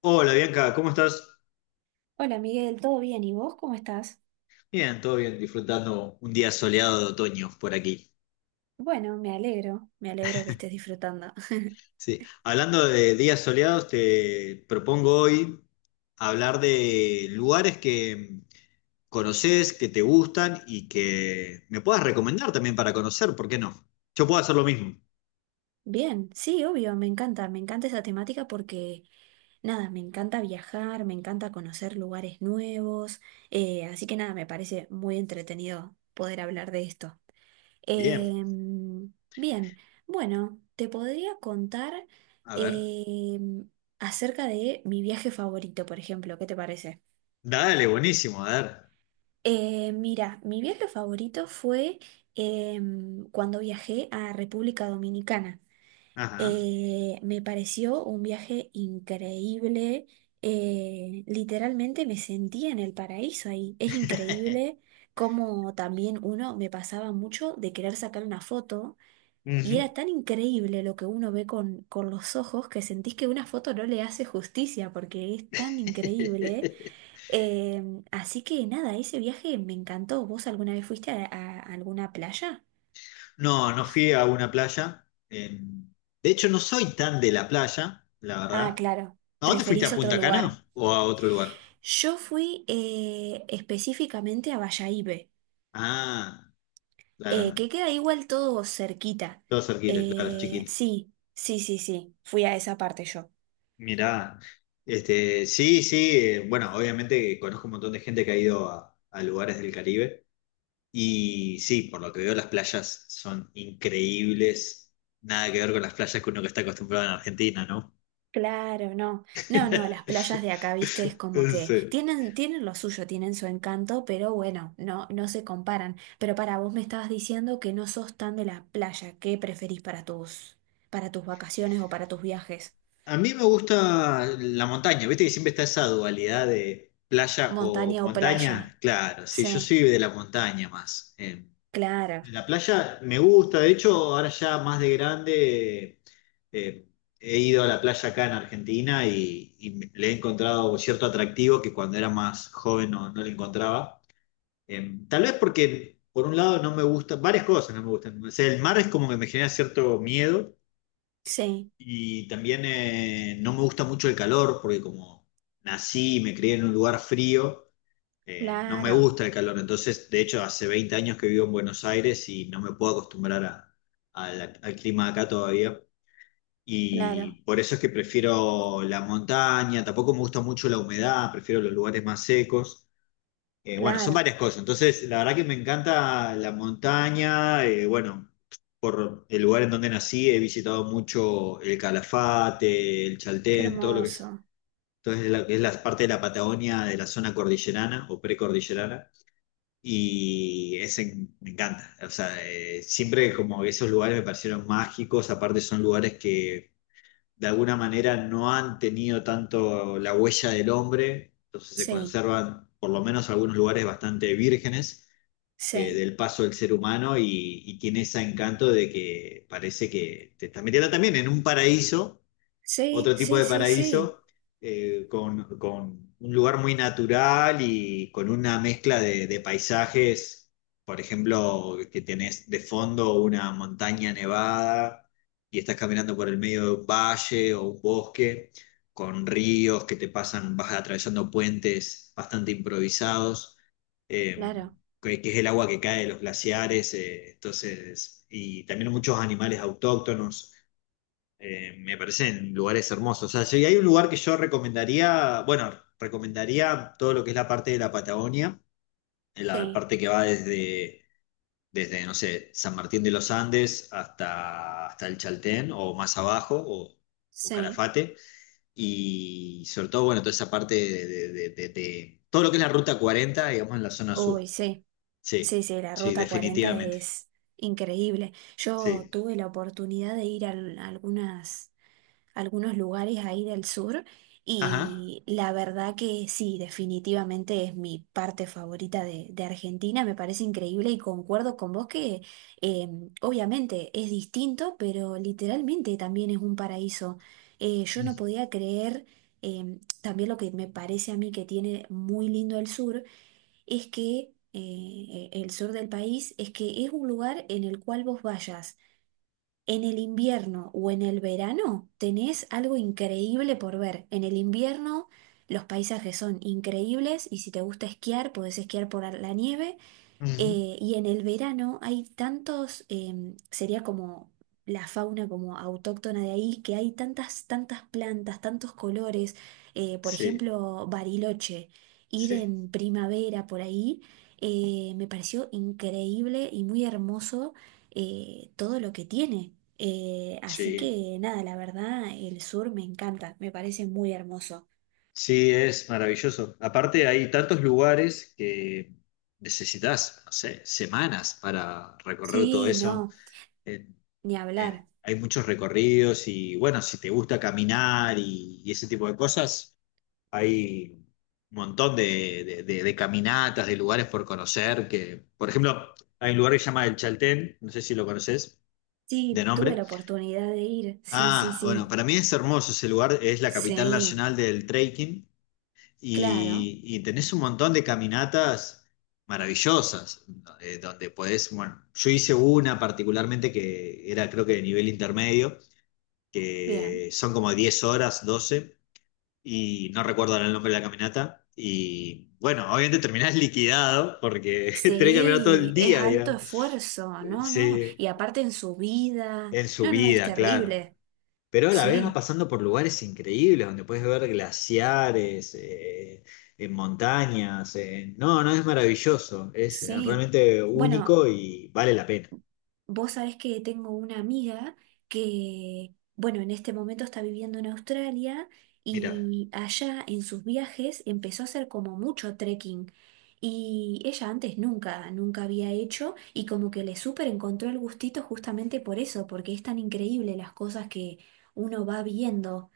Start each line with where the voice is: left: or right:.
left: Hola Bianca, ¿cómo estás?
right: Hola Miguel, ¿todo bien? ¿Y vos cómo estás?
left: Bien, todo bien, disfrutando un día soleado de otoño por aquí.
right: Bueno, me alegro que estés disfrutando.
left: Sí, hablando de días soleados, te propongo hoy hablar de lugares que conoces, que te gustan y que me puedas recomendar también para conocer, ¿por qué no? Yo puedo hacer lo mismo.
right: Bien, sí, obvio, me encanta esa temática porque, nada, me encanta viajar, me encanta conocer lugares nuevos, así que nada, me parece muy entretenido poder hablar de esto.
left: Bien,
right: Bien, bueno, te podría contar
left: a ver.
right: em, acerca de mi viaje favorito, por ejemplo, ¿qué te parece?
left: Dale, buenísimo, a ver.
right: Mira, mi viaje favorito fue cuando viajé a República Dominicana.
left: Ajá.
right: Me pareció un viaje increíble. Literalmente me sentía en el paraíso ahí. Es increíble cómo también uno me pasaba mucho de querer sacar una foto y
left: Ujú.
right: era tan increíble lo que uno ve con los ojos que sentís que una foto no le hace justicia porque es tan increíble. Así que nada, ese viaje me encantó. ¿Vos alguna vez fuiste a alguna playa?
left: No, no fui a una playa. De hecho, no soy tan de la playa, la
right: Ah,
left: verdad.
right: claro,
left: ¿A dónde fuiste?
right: preferís
left: ¿A
right: otro
left: Punta
right: lugar.
left: Cana o a otro lugar?
right: Yo fui específicamente a Bayahibe,
left: Ah, claro, no.
right: que queda igual todo cerquita.
left: Todo cerquita, claro, chiquito.
right: Sí, sí, sí, sí, fui a esa parte yo.
left: Mirá, este, sí, sí, bueno, obviamente conozco un montón de gente que ha ido a lugares del Caribe y sí, por lo que veo las playas son increíbles, nada que ver con las playas que uno que está acostumbrado en Argentina, ¿no?
right: Claro, no. No, no, las playas de acá, viste, es como que
left: Sí.
right: tienen, tienen lo suyo, tienen su encanto, pero bueno, no, no se comparan. Pero para vos me estabas diciendo que no sos tan de la playa. ¿Qué preferís para tus vacaciones o para tus viajes?
left: A mí me gusta la montaña, viste que siempre está esa dualidad de playa o
right: ¿Montaña o playa?
left: montaña. Claro, sí, yo
right: Sí,
left: soy de la montaña más. Eh,
right: claro,
left: la playa me gusta, de hecho, ahora ya más de grande eh, he ido a la playa acá en Argentina y le he encontrado cierto atractivo que cuando era más joven no, no le encontraba. Tal vez porque, por un lado, no me gusta, varias cosas no me gustan. O sea, el mar es como que me genera cierto miedo.
right: sí,
left: Y también no me gusta mucho el calor, porque como nací y me crié en un lugar frío, no me
right: claro,
left: gusta el calor. Entonces, de hecho, hace 20 años que vivo en Buenos Aires y no me puedo acostumbrar al clima de acá todavía.
right: claro,
left: Y por eso es que prefiero la montaña, tampoco me gusta mucho la humedad, prefiero los lugares más secos. Bueno, son
right: claro.
left: varias cosas. Entonces, la verdad que me encanta la montaña. Bueno, por el lugar en donde nací, he visitado mucho el Calafate, el
right: Qué
left: Chaltén, todo lo que es,
right: hermoso.
left: entonces, es la parte de la Patagonia de la zona cordillerana o precordillerana. Y ese me encanta. O sea, siempre como esos lugares me parecieron mágicos. Aparte, son lugares que de alguna manera no han tenido tanto la huella del hombre, entonces se
right: Sí,
left: conservan por lo menos algunos lugares bastante vírgenes
right: sí,
left: del paso del ser humano y tiene ese encanto de que parece que te estás metiendo también en un paraíso
right: sí,
left: otro tipo
right: sí,
left: de
right: sí, sí,
left: paraíso, con un lugar muy natural y con una mezcla de paisajes, por ejemplo, que tenés de fondo una montaña nevada y estás caminando por el medio de un valle o un bosque, con ríos que te pasan, vas atravesando puentes bastante improvisados. eh,
right: claro,
left: que es el agua que cae de los glaciares, entonces, y también muchos animales autóctonos, me parecen lugares hermosos. O sea, si hay un lugar que yo recomendaría, bueno, recomendaría todo lo que es la parte de la Patagonia, en la
right: sí,
left: parte que va desde, no sé, San Martín de los Andes hasta, el Chaltén o más abajo o
right: sí.
left: Calafate. Y sobre todo, bueno, toda esa parte de todo lo que es la Ruta 40, digamos, en la zona
right: Uy,
left: sur.
right: sí. Sí,
left: Sí,
right: sí, la
left: sí,
right: Ruta 40
left: definitivamente.
right: es increíble. Yo
left: Sí.
right: tuve la oportunidad de ir a algunas, algunos lugares ahí del sur
left: Ajá.
right: y la verdad que sí, definitivamente es mi parte favorita de Argentina. Me parece increíble y concuerdo con vos que eh, obviamente es distinto, pero literalmente también es un paraíso. Yo no podía creer también lo que me parece a mí que tiene muy lindo el sur es que el sur del país es que es un lugar en el cual vos vayas en el invierno o en el verano, tenés algo increíble por ver. En el invierno los paisajes son increíbles y si te gusta esquiar, podés esquiar por la nieve
left: Ujú.
right: y en el verano hay tantos, sería como la fauna como autóctona de ahí, que hay tantas, tantas plantas, tantos colores. Por
left: Sí,
right: ejemplo, Bariloche, ir
left: sí,
right: en primavera por ahí, me pareció increíble y muy hermoso todo lo que tiene. Así
left: sí.
right: que nada, la verdad, el sur me encanta, me parece muy hermoso.
left: Sí, es maravilloso. Aparte, hay tantos lugares que necesitas, no sé, semanas para recorrer todo
right: Sí,
left: eso.
right: no,
left: Eh,
right: ni hablar.
left: hay muchos recorridos y bueno, si te gusta caminar y ese tipo de cosas, hay un montón de caminatas, de lugares por conocer, que, por ejemplo, hay un lugar que se llama El Chaltén, no sé si lo conoces de
right: Sí, tuve
left: nombre.
right: la oportunidad de ir, sí, sí,
left: Ah, bueno,
right: sí.
left: para mí es hermoso ese lugar, es la capital
right: Sí,
left: nacional del trekking
right: claro,
left: y tenés un montón de caminatas maravillosas, donde podés, bueno, yo hice una particularmente que era creo que de nivel intermedio,
right: bien.
left: que son como 10 horas, 12 y no recuerdo ahora el nombre de la caminata, y bueno, obviamente terminás liquidado porque tenés que caminar todo
right: Sí,
left: el
right: es
left: día,
right: alto
left: digamos,
right: esfuerzo, no, no.
left: sí,
right: Y aparte en su vida,
left: en
right: no, no, es
left: subida, claro.
right: terrible.
left: Pero a la vez vas
right: Sí,
left: pasando por lugares increíbles donde puedes ver glaciares, en montañas. No, no es maravilloso, es
right: sí.
left: realmente
right: Bueno,
left: único y vale la pena.
right: vos sabés que tengo una amiga que, bueno, en este momento está viviendo en Australia
left: Mira,
right: y allá en sus viajes empezó a hacer como mucho trekking. Y ella antes nunca, nunca había hecho y como que le súper encontró el gustito justamente por eso, porque es tan increíble las cosas que uno va viendo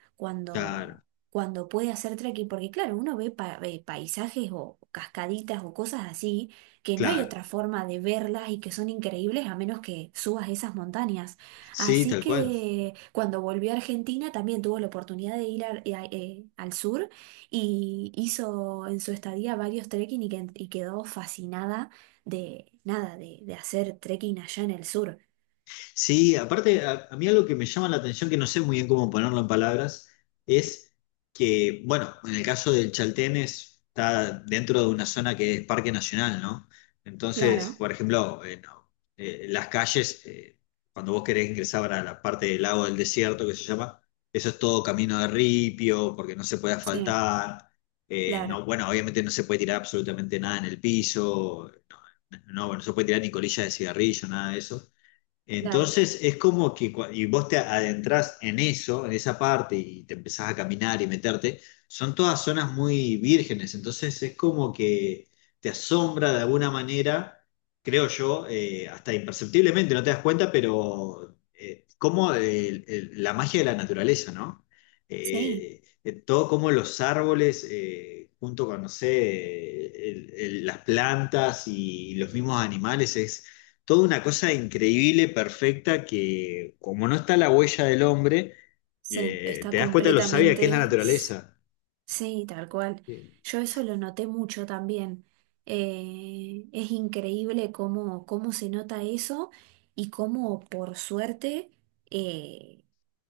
left: claro,
right: cuando, cuando puede hacer trekking, porque claro, uno ve, ve paisajes o cascaditas o cosas así que no hay
left: claro.
right: otra forma de verlas y que son increíbles a menos que subas esas montañas.
left: Sí,
right: Así
left: tal cual.
right: que cuando volvió a Argentina también tuvo la oportunidad de ir al sur y hizo en su estadía varios trekking y quedó fascinada de nada, de hacer trekking allá en el sur.
left: Sí, aparte, a mí algo que me llama la atención, que no sé muy bien cómo ponerlo en palabras, es que, bueno, en el caso del Chaltén está dentro de una zona que es parque nacional, ¿no?
right: Claro,
left: Entonces, por ejemplo, no, las calles, cuando vos querés ingresar a la parte del lago del desierto, que se llama, eso es todo camino de ripio, porque no se puede
right: sí,
left: asfaltar,
right: claro,
left: no, bueno, obviamente no se puede tirar absolutamente nada en el piso, no, no, no se puede tirar ni colillas de cigarrillo, nada de eso.
right: claro,
left: Entonces es como que y vos te adentrás en eso, en esa parte, y te empezás a caminar y meterte, son todas zonas muy vírgenes, entonces es como que te asombra de alguna manera, creo yo, hasta imperceptiblemente, no te das cuenta, pero como la magia de la naturaleza, ¿no?
right: sí,
left: Todo como los árboles, junto con, no sé, las plantas y los mismos animales, es toda una cosa increíble, perfecta, que como no está la huella del hombre,
right: sí, está
left: te das cuenta de lo sabia que es la
right: completamente...
left: naturaleza.
right: Sí, tal cual.
left: Eh,
right: Yo eso lo noté mucho también. Es increíble cómo, cómo se nota eso y cómo por suerte, eh,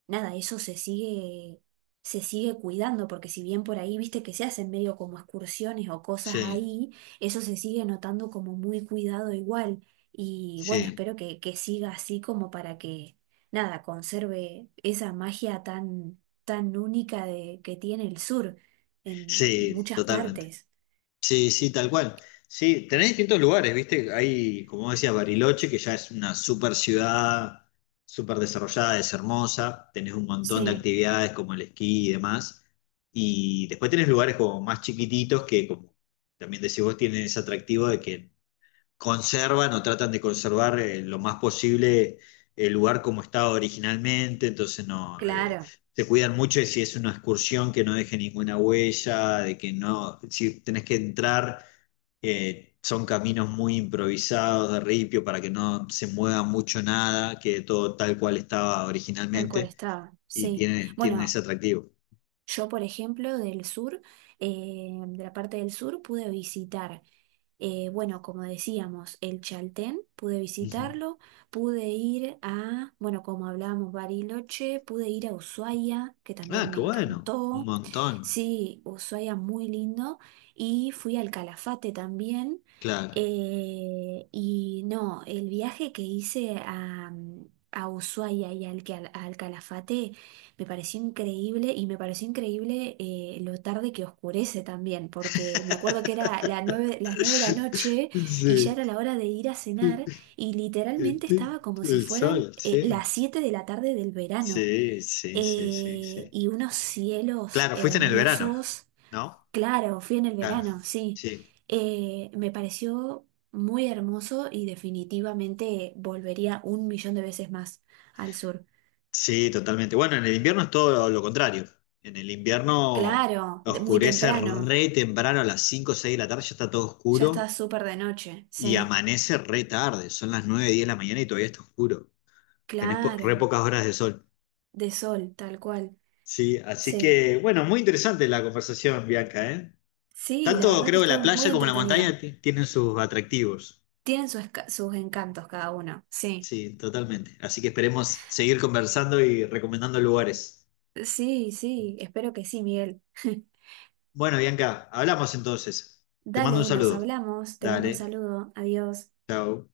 right: nada, eso se sigue cuidando, porque si bien por ahí, viste que se hacen medio como excursiones o cosas
left: Sí,
right: ahí, eso se sigue notando como muy cuidado igual. Y bueno,
left: sí,
right: espero que siga así como para que, nada, conserve esa magia tan, tan única de, que tiene el sur en
left: sí,
right: muchas
left: totalmente.
right: partes.
left: Sí, sí, tal cual. Sí, tenés distintos lugares, ¿viste? Hay, como decía, Bariloche, que ya es una super ciudad, súper desarrollada, es hermosa. Tenés un montón de
right: Sí,
left: actividades como el esquí y demás. Y después tenés lugares como más chiquititos que, como también decís vos, tienen ese atractivo de que conservan o tratan de conservar lo más posible el lugar como estaba originalmente, entonces no,
right: claro,
left: se cuidan mucho de si es una excursión que no deje ninguna huella, de que no, si tenés que entrar, son caminos muy improvisados de ripio para que no se mueva mucho nada, que todo tal cual estaba
right: tal cual
left: originalmente
right: estaba.
left: y
right: Sí.
left: tienen
right: Bueno,
left: ese atractivo.
right: yo, por ejemplo, del sur, de la parte del sur, pude visitar. Bueno, como decíamos, el Chaltén, pude
left: Ujú.
right: visitarlo, pude ir a, bueno, como hablábamos, Bariloche, pude ir a Ushuaia, que
left: Ah,
right: también me
left: qué bueno, un
right: encantó.
left: montón,
right: Sí, Ushuaia muy lindo. Y fui al Calafate también.
left: claro.
right: Y no, el viaje que hice a Ushuaia y al Calafate. Me pareció increíble y me pareció increíble lo tarde que oscurece también, porque me acuerdo que era las 9 de la noche y ya era
left: Sí.
right: la hora de ir a cenar y literalmente estaba como si
left: El
right: fueran
left: sol, sí.
right: las 7 de la tarde del verano.
left: Sí, sí, sí, sí, sí.
right: Y unos cielos
left: Claro, fuiste en el verano,
right: hermosos.
left: ¿no?
right: Claro, fui en el
left: Claro.
right: verano, sí.
left: Sí,
right: Me pareció muy hermoso y definitivamente volvería un millón de veces más al sur.
left: sí, totalmente. Bueno, en el invierno es todo lo contrario. En el invierno
right: Claro, de- muy
left: oscurece
right: temprano.
left: re temprano a las 5 o 6 de la tarde, ya está todo
right: Ya está
left: oscuro
right: súper de noche,
left: y
right: sí,
left: amanece re tarde, son las 9:10 de la mañana y todavía está oscuro. Tenés re
right: claro,
left: pocas horas de sol.
right: de sol, tal cual,
left: Sí, así
right: sí,
left: que, bueno, muy interesante la conversación, Bianca, ¿eh?
right: sí, la
left: Tanto
right: verdad que
left: creo que
right: estuvo
left: la playa
right: muy
left: como la
right: entretenida.
left: montaña tienen sus atractivos.
right: Tienen sus, sus encantos cada uno, sí,
left: Sí, totalmente. Así que esperemos seguir conversando y recomendando lugares.
right: sí, sí, espero que sí, Miguel.
left: Bueno, Bianca, hablamos entonces. Te mando un
right: Dale, nos
left: saludo.
right: hablamos, te mando un
left: Dale,
right: saludo, adiós.
left: chao.